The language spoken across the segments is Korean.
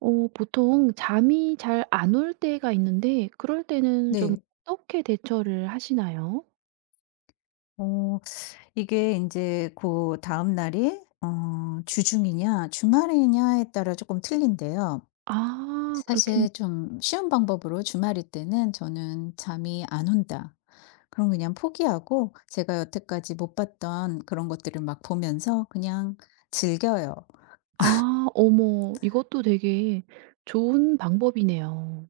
어 보통 잠이 잘 안 올 때가 있는데 그럴 때는 좀 네. 어떻게 대처를 하시나요? 어 이게 이제 그 다날이 주중이냐 주말이냐에 따라 조금 틀린데요. 아 그렇겠. 사실 좀 쉬운 방법으로 주말일 때는 저는 '잠이 안 온다.' 그럼 그냥 포기하고 제가 여태까지 못 봤던 그런 것들을 막 보면서 그냥 즐겨요. 아 어머, 이것도 되게 좋은 방법이네요.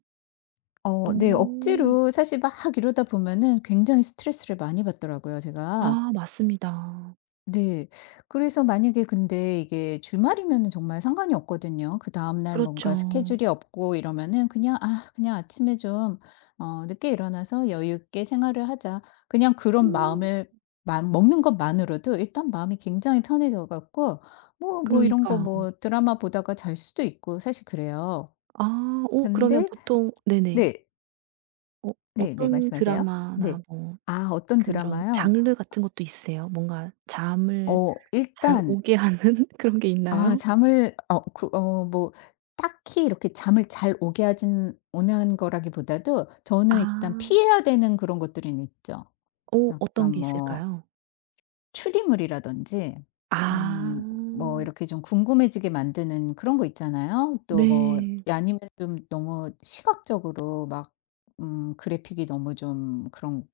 네. 오. 억지로 사실 막 이러다 보면은 굉장히 스트레스를 많이 받더라고요 제가. 아 맞습니다. 네. 그래서 만약에 근데 이게 주말이면은 정말 상관이 없거든요. 그다음 날 뭔가 그렇죠. 스케줄이 없고 이러면은 그냥 '아 그냥 아침에 좀 늦게 일어나서 여유 있게 생활을 하자.' 그냥 그런 음 마음을 마 먹는 것만으로도 일단 마음이 굉장히 편해져 갖고 뭐 이런 거 그러니까요. 뭐 드라마 보다가 잘 수도 있고 사실 그래요. 아 오, 그러면 근데 보통 네네. 네. 어 네네. 어떤 말씀하세요. 드라마나 네. 뭐 아 어떤 그런 드라마요? 장르 같은 것도 있으세요? 뭔가 잠을 잘 일단 오게 하는 그런 게 아 있나요? 잠을 그 뭐 딱히 이렇게 잠을 잘 오게 하진 오는 거라기보다도 아. 저는 일단 피해야 되는 그런 것들은 있죠. 어 약간 어떤 게 뭐 있을까요? 추리물이라든지 아. 음 뭐 이렇게 좀 궁금해지게 만드는 그런 거 있잖아요. 또 뭐 네. 아니면 좀 너무 시각적으로 막 그래픽이 너무 좀 그런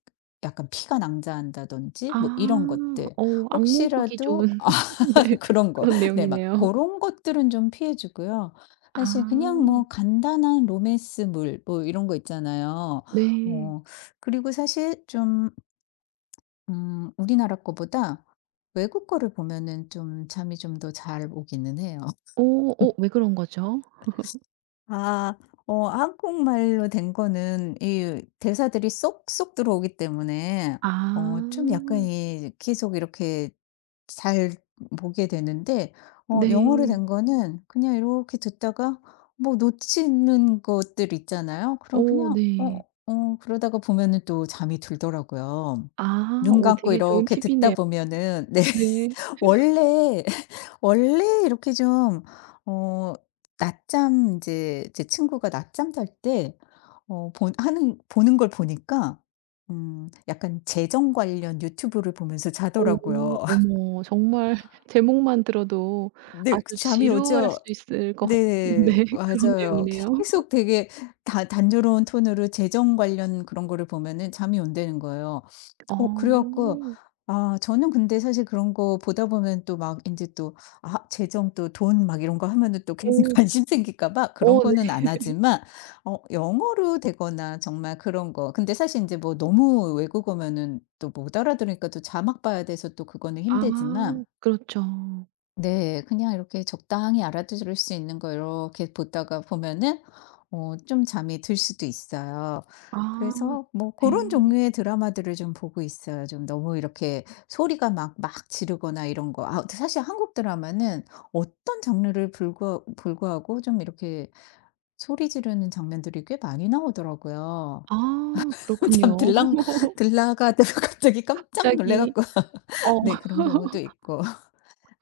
약간 피가 낭자한다든지 뭐 아. 이런 것들. 어 악몽 꾸기 혹시라도 좋은 아, 네. 그런 거. 그런 네 막 그 내용이네요. 런 것들은 좀 피해 주고요. 아. 사실 그냥 뭐 간단한 로맨스물 뭐 이런 거 있잖아요. 네. 어 그리고 사실 좀 우리나라 거보다 외국 거를 보면은 좀 잠이 좀 더 잘 오기는 해요. 어 어 왜 그런 거죠? 아. 한국말로 된 거는 이 대사들이 쏙쏙 들어오기 때문에 아. 좀 약간 이 계속 이렇게 잘 보게 되는데 영어로 네. 된 거는 그냥 이렇게 듣다가 뭐 놓치는 것들 있잖아요. 그럼 어 그냥 네. 그러다가 보면은 또 잠이 들더라고요. 아. 눈 어 감고 되게 좋은 이렇게 듣다 팁이네요. 보면은 네. 네. 원래 원래 이렇게 좀 어 낮잠 이제 제 친구가 낮잠 잘때 어 본 하는 보는 걸 보니까 약간 재정 관련 유튜브를 보면서 어 자더라고요. 어머 정말 제목만 들어도 네. 그 아주 잠이 지루할 오죠? 수 있을 것 같은 네. 네 그런 맞아요. 내용이네요. 계속 되게 다 단조로운 톤으로 재정 관련 그런 거를 보면은 잠이 온다는 거예요. 어. 그래 갖고 아 저는 근데 사실 그런 거 보다 보면 또 막 이제 또 아 재정 또 돈 막 이런 거 하면은 또 괜히 어. 관심 생길까 봐 그런 어 네. 거는 안 하지만 영어로 되거나 정말 그런 거 근데 사실 이제 뭐 너무 외국어면은 또 못 알아들으니까 또 자막 봐야 돼서 또 그거는 아 힘들지만 그렇죠. 네. 그냥 이렇게 적당히 알아들을 수 있는 거 이렇게 보다가 보면은 좀 잠이 들 수도 있어요. 아 그래서 뭐 그런 네. 종류의 드라마들을 좀 보고 있어요. 좀 너무 이렇게 소리가 막 지르거나 이런 거. 아 사실 한국 드라마는 어떤 장르를 불구하고 좀 이렇게 소리 지르는 장면들이 꽤 많이 나오더라고요. 아 참 그렇군요. 들랑 들라가다가 갑자기 깜짝 놀래 갑자기 갖고 어 네 그런 경우도 있고.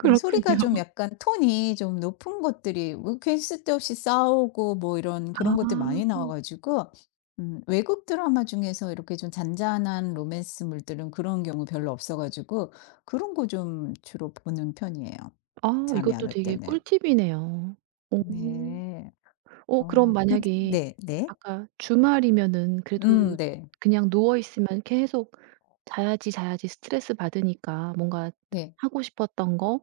네 소리가 좀 약간 톤이 좀 높은 것들이 뭐 괜히 쓸데없이 싸우고 뭐 이런 그런 것들이 많이 아. 나와 가지고 외국 드라마 중에서 이렇게 좀 잔잔한 로맨스물들은 그런 경우 별로 없어 가지고 그런 거 좀 주로 보는 편이에요, 아 잠이 안 이것도 올 되게 때는. 꿀팁이네요. 어. 네. 어 그럼 근데 만약에 네 네. 아까 주말이면은 그래도 네. 그냥 누워 있으면 계속 자야지, 자야지 스트레스 받으니까 뭔가 네. 하고 싶었던 거,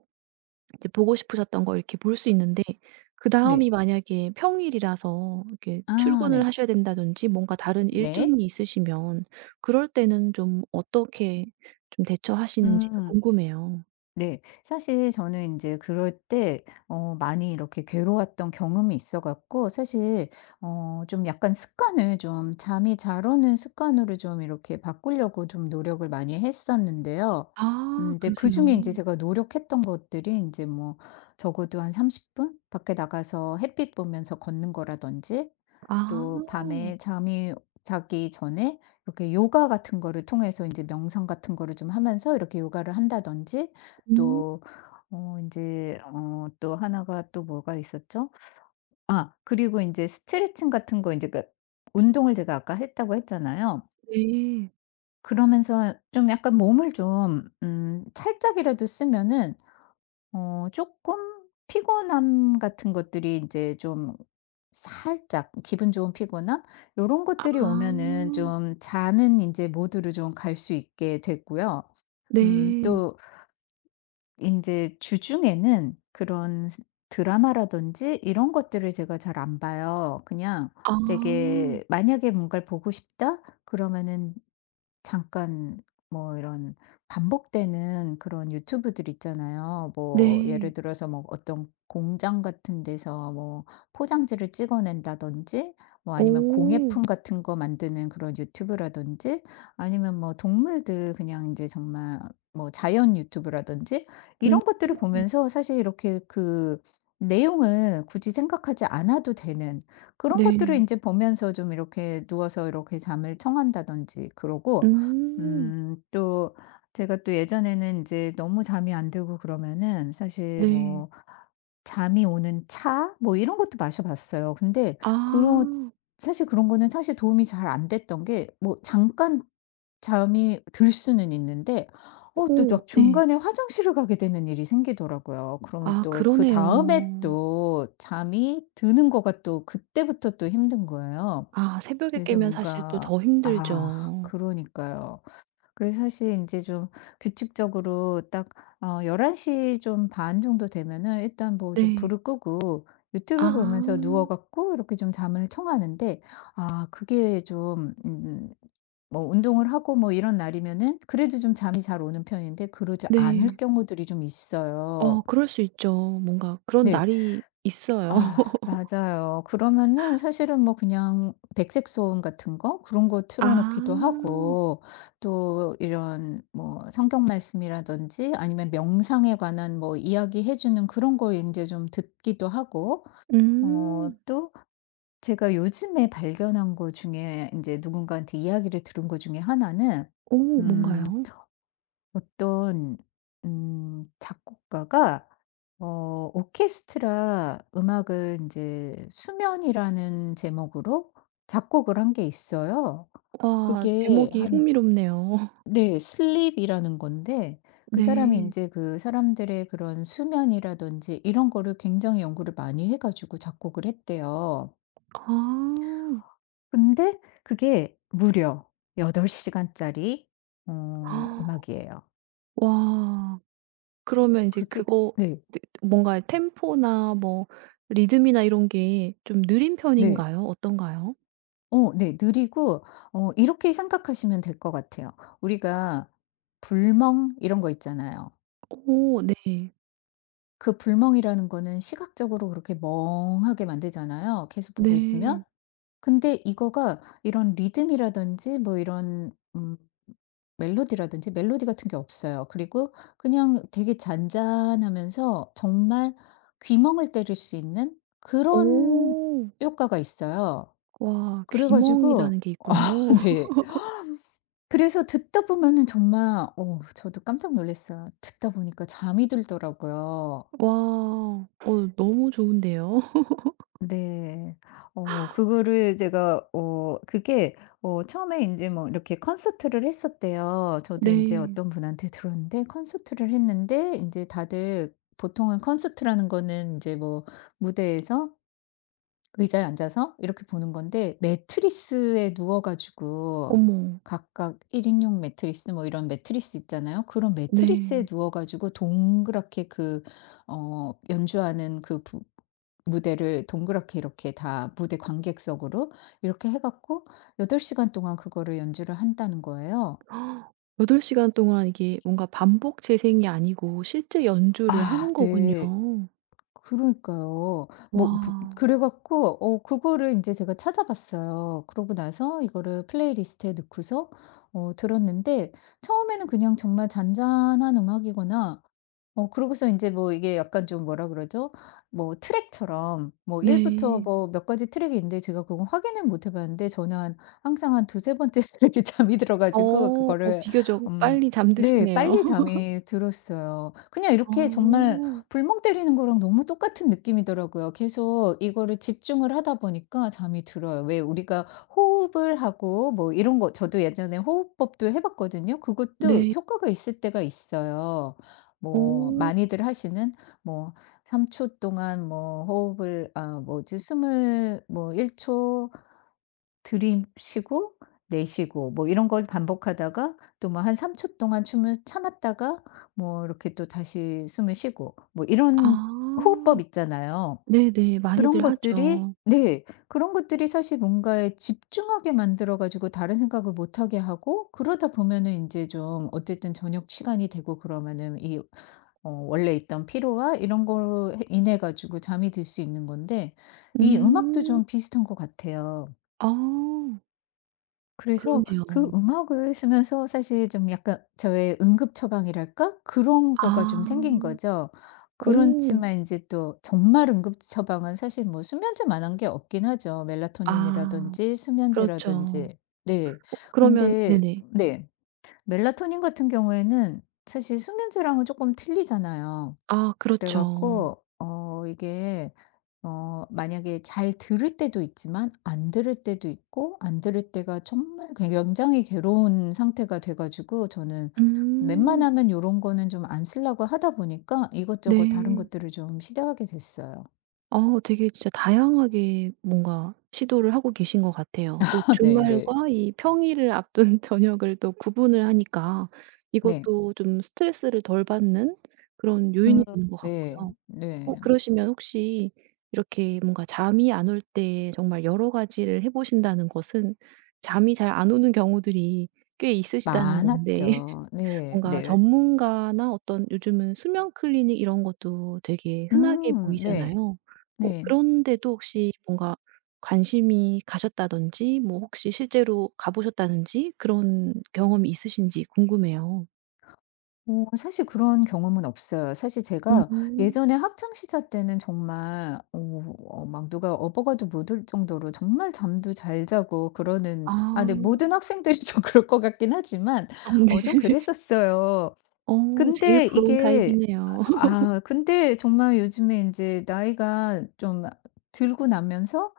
이제 보고 싶으셨던 거 이렇게 볼 수 있는데, 그다음이 네. 만약에 평일이라서 이렇게 아 네. 출근을 하셔야 된다든지 뭔가 다른 네. 일정이 있으시면 그럴 때는 좀 어떻게 좀 대처하시는지도 음. 궁금해요. 네. 사실 저는 이제 그럴 때 많이 이렇게 괴로웠던 경험이 있어 갖고 사실 좀 약간 습관을 좀 잠이 잘 오는 습관으로 좀 이렇게 바꾸려고 좀 노력을 많이 했었는데요. 아 이제 그러세요. 그중에 이제 제가 노력했던 것들이 이제 뭐 적어도 한 30분 밖에 나가서 햇빛 보면서 걷는 거라든지 아. 또 밤에 잠이 자기 전에 이렇게 요가 같은 거를 통해서 인제 명상 같은 거를 좀 하면서 이렇게 요가를 한다든지 음 또 인제 또 하나가 또 뭐가 있었죠? 아 그리고 인제 스트레칭 같은 거 인제 그 운동을 제가 아까 했다고 했잖아요. 네. 그러면서 좀 약간 몸을 좀 살짝이라도 쓰면은 조금 피곤함 같은 것들이 이제 좀 살짝 기분 좋은 피곤함 요런 아. 것들이 오면은 좀 자는 이제 모드로 좀 갈 수 있게 됐고요. 네. 또 이제 주중에는 그런 스 드라마라든지 이런 것들을 제가 잘 안 봐요. 그냥 아. 되게 만약에 뭔가를 보고 싶다? 그러면은 잠깐 뭐 이런 반복되는 그런 유튜브들 있잖아요. 뭐 네. 예를 들어서 뭐 어떤 공장 같은 데서 뭐 포장지를 찍어낸다든지 뭐 아니면 오. 공예품 같은 거 만드는 그런 유튜브라든지 아니면 뭐 동물들 그냥 이제 정말 뭐 자연 유튜브라든지 음. 이런 것들을 보면서 사실 이렇게 그 내용을 굳이 생각하지 않아도 되는 그런 것들을 네. 이제 보면서 좀 이렇게 누워서 이렇게 잠을 청한다든지 그러고 음. 또 제가 또 예전에는 이제 너무 잠이 안 들고 그러면은 사실 네. 뭐 잠이 오는 차 뭐 이런 것도 마셔 봤어요. 근데 그런 아. 사실 그런 거는 사실 도움이 잘 안 됐던 게 뭐 잠깐 잠이 들 수는 있는데 또 오 막 네. 중간에 화장실을 가게 되는 일이 생기더라고요. 그러면 아 또 그다음에 그러네요. 또 잠이 드는 거가 또 그때부터 또 힘든 거예요. 아 새벽에 그래서 깨면 사실 또 뭔가 더 아 힘들죠. 그러니까요. 그래서 사실 이제 좀 규칙적으로 딱 1 1시좀 반 정도 되면은 일단 뭐 좀 네. 불을 끄고 아 유튜브 보면서 누워 갖고 이렇게 좀 잠을 청하는데 아 그게 좀 뭐 운동을 하고 뭐 이런 날이면은 그래도 좀 잠이 잘 오는 편인데 그러지 않을 네. 경우들이 좀 있어요. 어 그럴 수 있죠. 뭔가 그런 네. 날이 있어요. 아 맞아요. 그러면은 사실은 뭐 그냥 백색 소음 같은 거 그런 거 아. 틀어 놓기도 하고 또 이런 뭐 성경 말씀이라든지 아니면 명상에 관한 뭐 이야기해 주는 그런 걸 이제 좀 듣기도 하고 음. 또 제가 요즘에 발견한 거 중에 이제 누군가한테 이야기를 들은 거 중에 하나는 오, 음 뭔가요? 어떤 작곡가가 오케스트라 음악을 이제 수면이라는 제목으로 작곡을 한 게 있어요. 와 그게 제목이 한 흥미롭네요. 네 슬립이라는 건데 그 사람이 이 네. 제 그 사람들의 그런 수면이라든지 이런 거를 굉장히 연구를 많이 해 가지고 작곡을 했대요. 아. 근데 그게 무려 8 시간짜리 음악이에요. 와. 그러면 이제 그게 그거 네. 뭔가 템포나 뭐 리듬이나 이런 게 좀 느린 네. 편인가요? 어떤가요? 네. 느리고 이렇게 생각하시면 될 것 같아요. 우리가 불멍 이런 거 있잖아요. 오 네. 그 불멍이라는 거는 시각적으로 그렇게 멍하게 만들잖아요, 계속 보고 있으면. 네. 근데 이거가 이런 리듬이라든지 뭐 이런 멜로디라든지 멜로디 같은 게 없어요. 그리고 그냥 되게 잔잔하면서 정말 귀멍을 때릴 수 있는 그런 오. 효과가 있어요. 와 그래 가지고 귀멍이라는 게 있군요. 네. 그래서 듣다 보면은 정말 저도 깜짝 놀랐어요. 듣다 보니까 잠이 들더라고요. 와. 어 너무 좋은데요. 네. 그거를 제가 그게 처음에 인제 뭐 이렇게 콘서트를 했었대요. 저도 인제 네. 어떤 분한테 들었는데 콘서트를 했는데 인제 다들 보통은 콘서트라는 거는 인제 뭐 무대에서 의자에 앉아서 이렇게 보는 건데 매트리스에 누워 가지고 어머. 각각 1 인용 매트리스 뭐 이런 매트리스 있잖아요. 그런 매트리스에 네. 누워 가지고 동그랗게 그 연주하는 그 부 무대를 동그랗게 이렇게 다 무대 관객석으로 이렇게 해 갖고 8 시간 동안 그거를 연주를 한다는 거예요. 8 시간 동안 이게 뭔가 반복 재생이 아니고 실제 연주를 아 하는 거군요. 네. 그러니까요. 뭐 부 와. 그래 갖고 그거를 이제 제가 찾아봤어요. 그러고 나서 이거를 플레이리스트에 넣고서 들었는데 처음에는 그냥 정말 잔잔한 음악이거나 그러고서 이제 뭐 이게 약간 좀 뭐라 그러죠? 뭐 트랙처럼 뭐 1 부터 네. 뭐 몇 가지 트랙이 있는데 제가 그건 확인을 못해 봤는데 저는 한 항상 한 두세 번째 트랙에 잠이 들어 어. 가지고 어 그거를 비교적 음 빨리 네 잠드시네요. 빨리 잠이 들었어요. 그냥 이렇게 정말 어. 불멍 때리는 거랑 너무 똑같은 느낌이더라고요. 계속 이거를 집중을 하다 보니까 잠이 들어요. 왜 우리가 호흡을 하고 뭐 이런 거 저도 예전에 호흡법도 해 봤거든요. 그것도 네. 효과가 있을 때가 있어요. 뭐 어. 많이들 하시는 뭐 3초 동안 뭐 호흡을 아 뭐지 숨을 뭐1초 들이쉬고 내쉬고 뭐 이런 걸 반복하다가 또 뭐 한 3초 동안 춤을 참았다가 뭐 이렇게 또 다시 숨을 쉬고 뭐 이런 호흡법 아. 있잖아요. 네네. 그런 많이들 것들이 하죠. 네. 그런 것들이 사실 뭔가에 집중하게 만들어 가지고 다른 생각을 못 하게 하고 그러다 보면은 인제 좀 어쨌든 저녁 시간이 되고 그러면은 이 원래 있던 피로와 이런 걸로 해 인해 가지고 잠이 들 수 있는 건데 이 음악도 음. 좀 비슷한 것 같아요. 아. 그래서 그러네요. 그 음악을 쓰면서 사실 좀 약간 저의 응급 처방이랄까? 그런 거가 좀 아. 생긴 거죠. 오. 그렇지만 이제 또 정말 응급 처방은 사실 뭐 수면제만한 게 없긴 하죠. 아 멜라토닌이라든지 그렇죠. 수면제라든지. 네. 어 그러면 근데 네네. 네. 멜라토닌 같은 경우에는 사실 수면제랑은 조금 틀리잖아요. 아 그래 그렇죠. 갖고 이게 만약에 잘 들을 때도 있지만 안 들을 때도 있고 안 들을 때가 정말 굉장히 괴로운 상태가 돼 가지고 저는 음. 웬만하면 이런 거는 좀 안 쓰려고 하다 보니까 이것저것 다른 네. 것들을 좀 시도하게 됐어요. 어 되게 진짜 다양하게 뭔가 시도를 하고 계신 것 같아요. 또 네네. 네. 주말과 이 평일을 앞둔 저녁을 또 구분을 하니까 네. 이것도 좀 스트레스를 덜 받는 그런 음 요인이 되는 것 네. 같고요. 어 네. 그러시면 혹시 이렇게 뭔가 잠이 안 올 때 정말 여러 가지를 해 보신다는 것은 잠이 잘 안 오는 경우들이 꽤 있으시다는 건데 많았죠. 네. 뭔가 네. 전문가나 어떤 요즘은 수면 클리닉 이런 것도 되게 흔하게 네. 보이잖아요. 어 네. 그런데도 혹시 뭔가 관심이 가셨다든지 뭐 혹시 실제로 가 보셨다든지 그런 경험이 있으신지 궁금해요. 사실 그런 경험은 없어요. 사실 제가 음. 예전에 학창 시절 때는 정말 막 누가 업어가도 못 올 정도로 정말 잠도 잘 자고 그러는 아. 아 근데 모든 학생들이 좀 그럴 것 같긴 하지만 아 좀 네. 그랬었어요. 어 제일 근데 부러운 이게 타입이네요. 아 근데 정말 요즘에 인제 나이가 좀 들고 나면서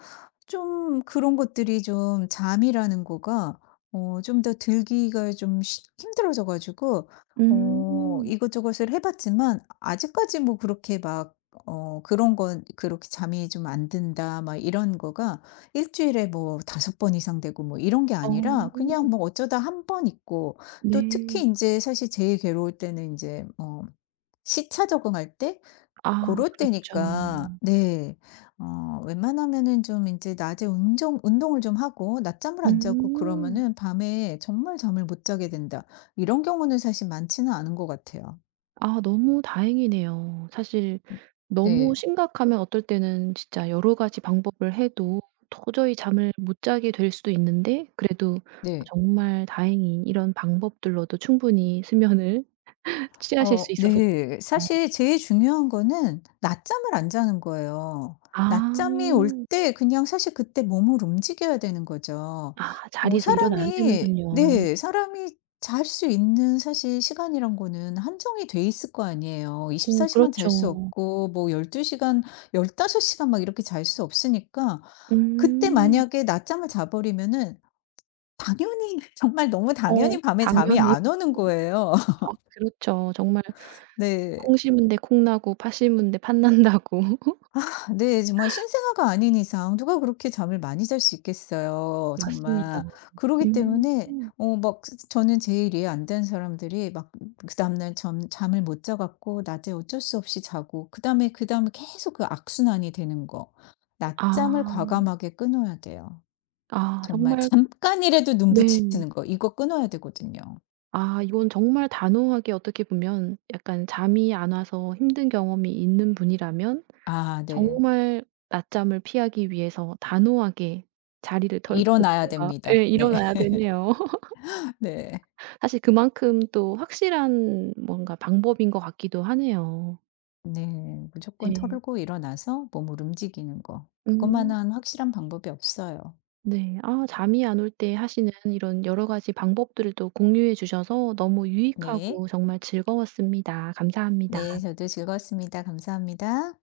좀 그런 것들이 좀 잠이라는 거가 좀 더 들기가 좀 쉬 힘들어져 가지고 음. 이것저것을 해 봤지만 아직까지 뭐 그렇게 막 그런 건 그렇게 '잠이 좀 안 든다.' 막 이런 거가 일 주일에 뭐 5번 이상 되고 뭐 이런 게 아니라 어. 그냥 뭐 어쩌다 한 번 있고 또 특히 네. 인제 사실 제일 괴로울 때는 인제 시차 적응할 때 아 고럴 그렇죠. 때니까 네 웬만하면은 좀 인제 낮에 운정 운동을 좀 하고 낮잠을 안 자고 음. 그러면은 밤에 정말 잠을 못 자게 된다. 이런 경우는 사실 많지는 않은 것 같아요. 아 너무 다행이네요. 사실 음. 너무 네. 심각하면 어떨 때는 진짜 여러 가지 방법을 해도 도저히 잠을 못 자게 될 수도 있는데, 그래도 네. 정말 다행히 이런 방법들로도 충분히 수면을 취하실 수 있어서 네. 좋네요. 사실 제일 중요한 거는 낮잠을 안 자는 거예요. 아. 낮잠이 올 때 그냥 사실 그때 몸을 움직여야 되는 거죠. 아 자리에서 일어나야 사람이 되는군요. 네 사람이 잘 수 있는 사실 시간이란 거는 한정이 돼 있을 거 아니에요. 24 어 시간 잘 수 그렇죠. 없고 뭐 12 시간 15 시간 막 이렇게 잘 수 없으니까 그때 음. 만약에 낮잠을 자 버리면은 당연히 정말 너무 어 당연히 밤에 잠이 당연히. 안 오는 거예요. 아 그렇죠. 정말 네. 콩 심은 데 콩 나고 팥 심은 데 팥 난다고. 네. 정말 신생아가 아닌 이상 누가 그렇게 잠을 많이 잘 수 있겠어요 맞습니다. 정말. 그러기 음. 때문에 막 저는 제일 이해 안 되는 사람들이 막 그다음 날 잠 잠을 못 자 갖고 낮에 어쩔 수 없이 자고 그다음에 계속 그 악순환이 되는 거. 낮잠을 아. 과감하게 끊어야 돼요. 아 정말 정말 잠깐이라도 눈붙 네. 이는 거 이거 끊어야 되거든요. 아 이건 정말 단호하게, 어떻게 보면 약간 잠이 안 와서 힘든 경험이 있는 분이라면 아 네. 정말 낮잠을 피하기 위해서 단호하게 자리를 털고 일어나야 뭔가 됩니다. 예 네. 일어나야 되네요. 네. 사실 그만큼 또 확실한 뭔가 방법인 것 같기도 하네요. 네. 무조건 네. 털고 일어나서 몸을 움직이는 거. 음. 그것만한 확실한 방법이 없어요. 네. 아 잠이 안 올 때 하시는 이런 여러 가지 방법들을 또 공유해 주셔서 너무 네. 유익하고 정말 즐거웠습니다. 감사합니다. 네. 저도 즐거웠습니다. 감사합니다.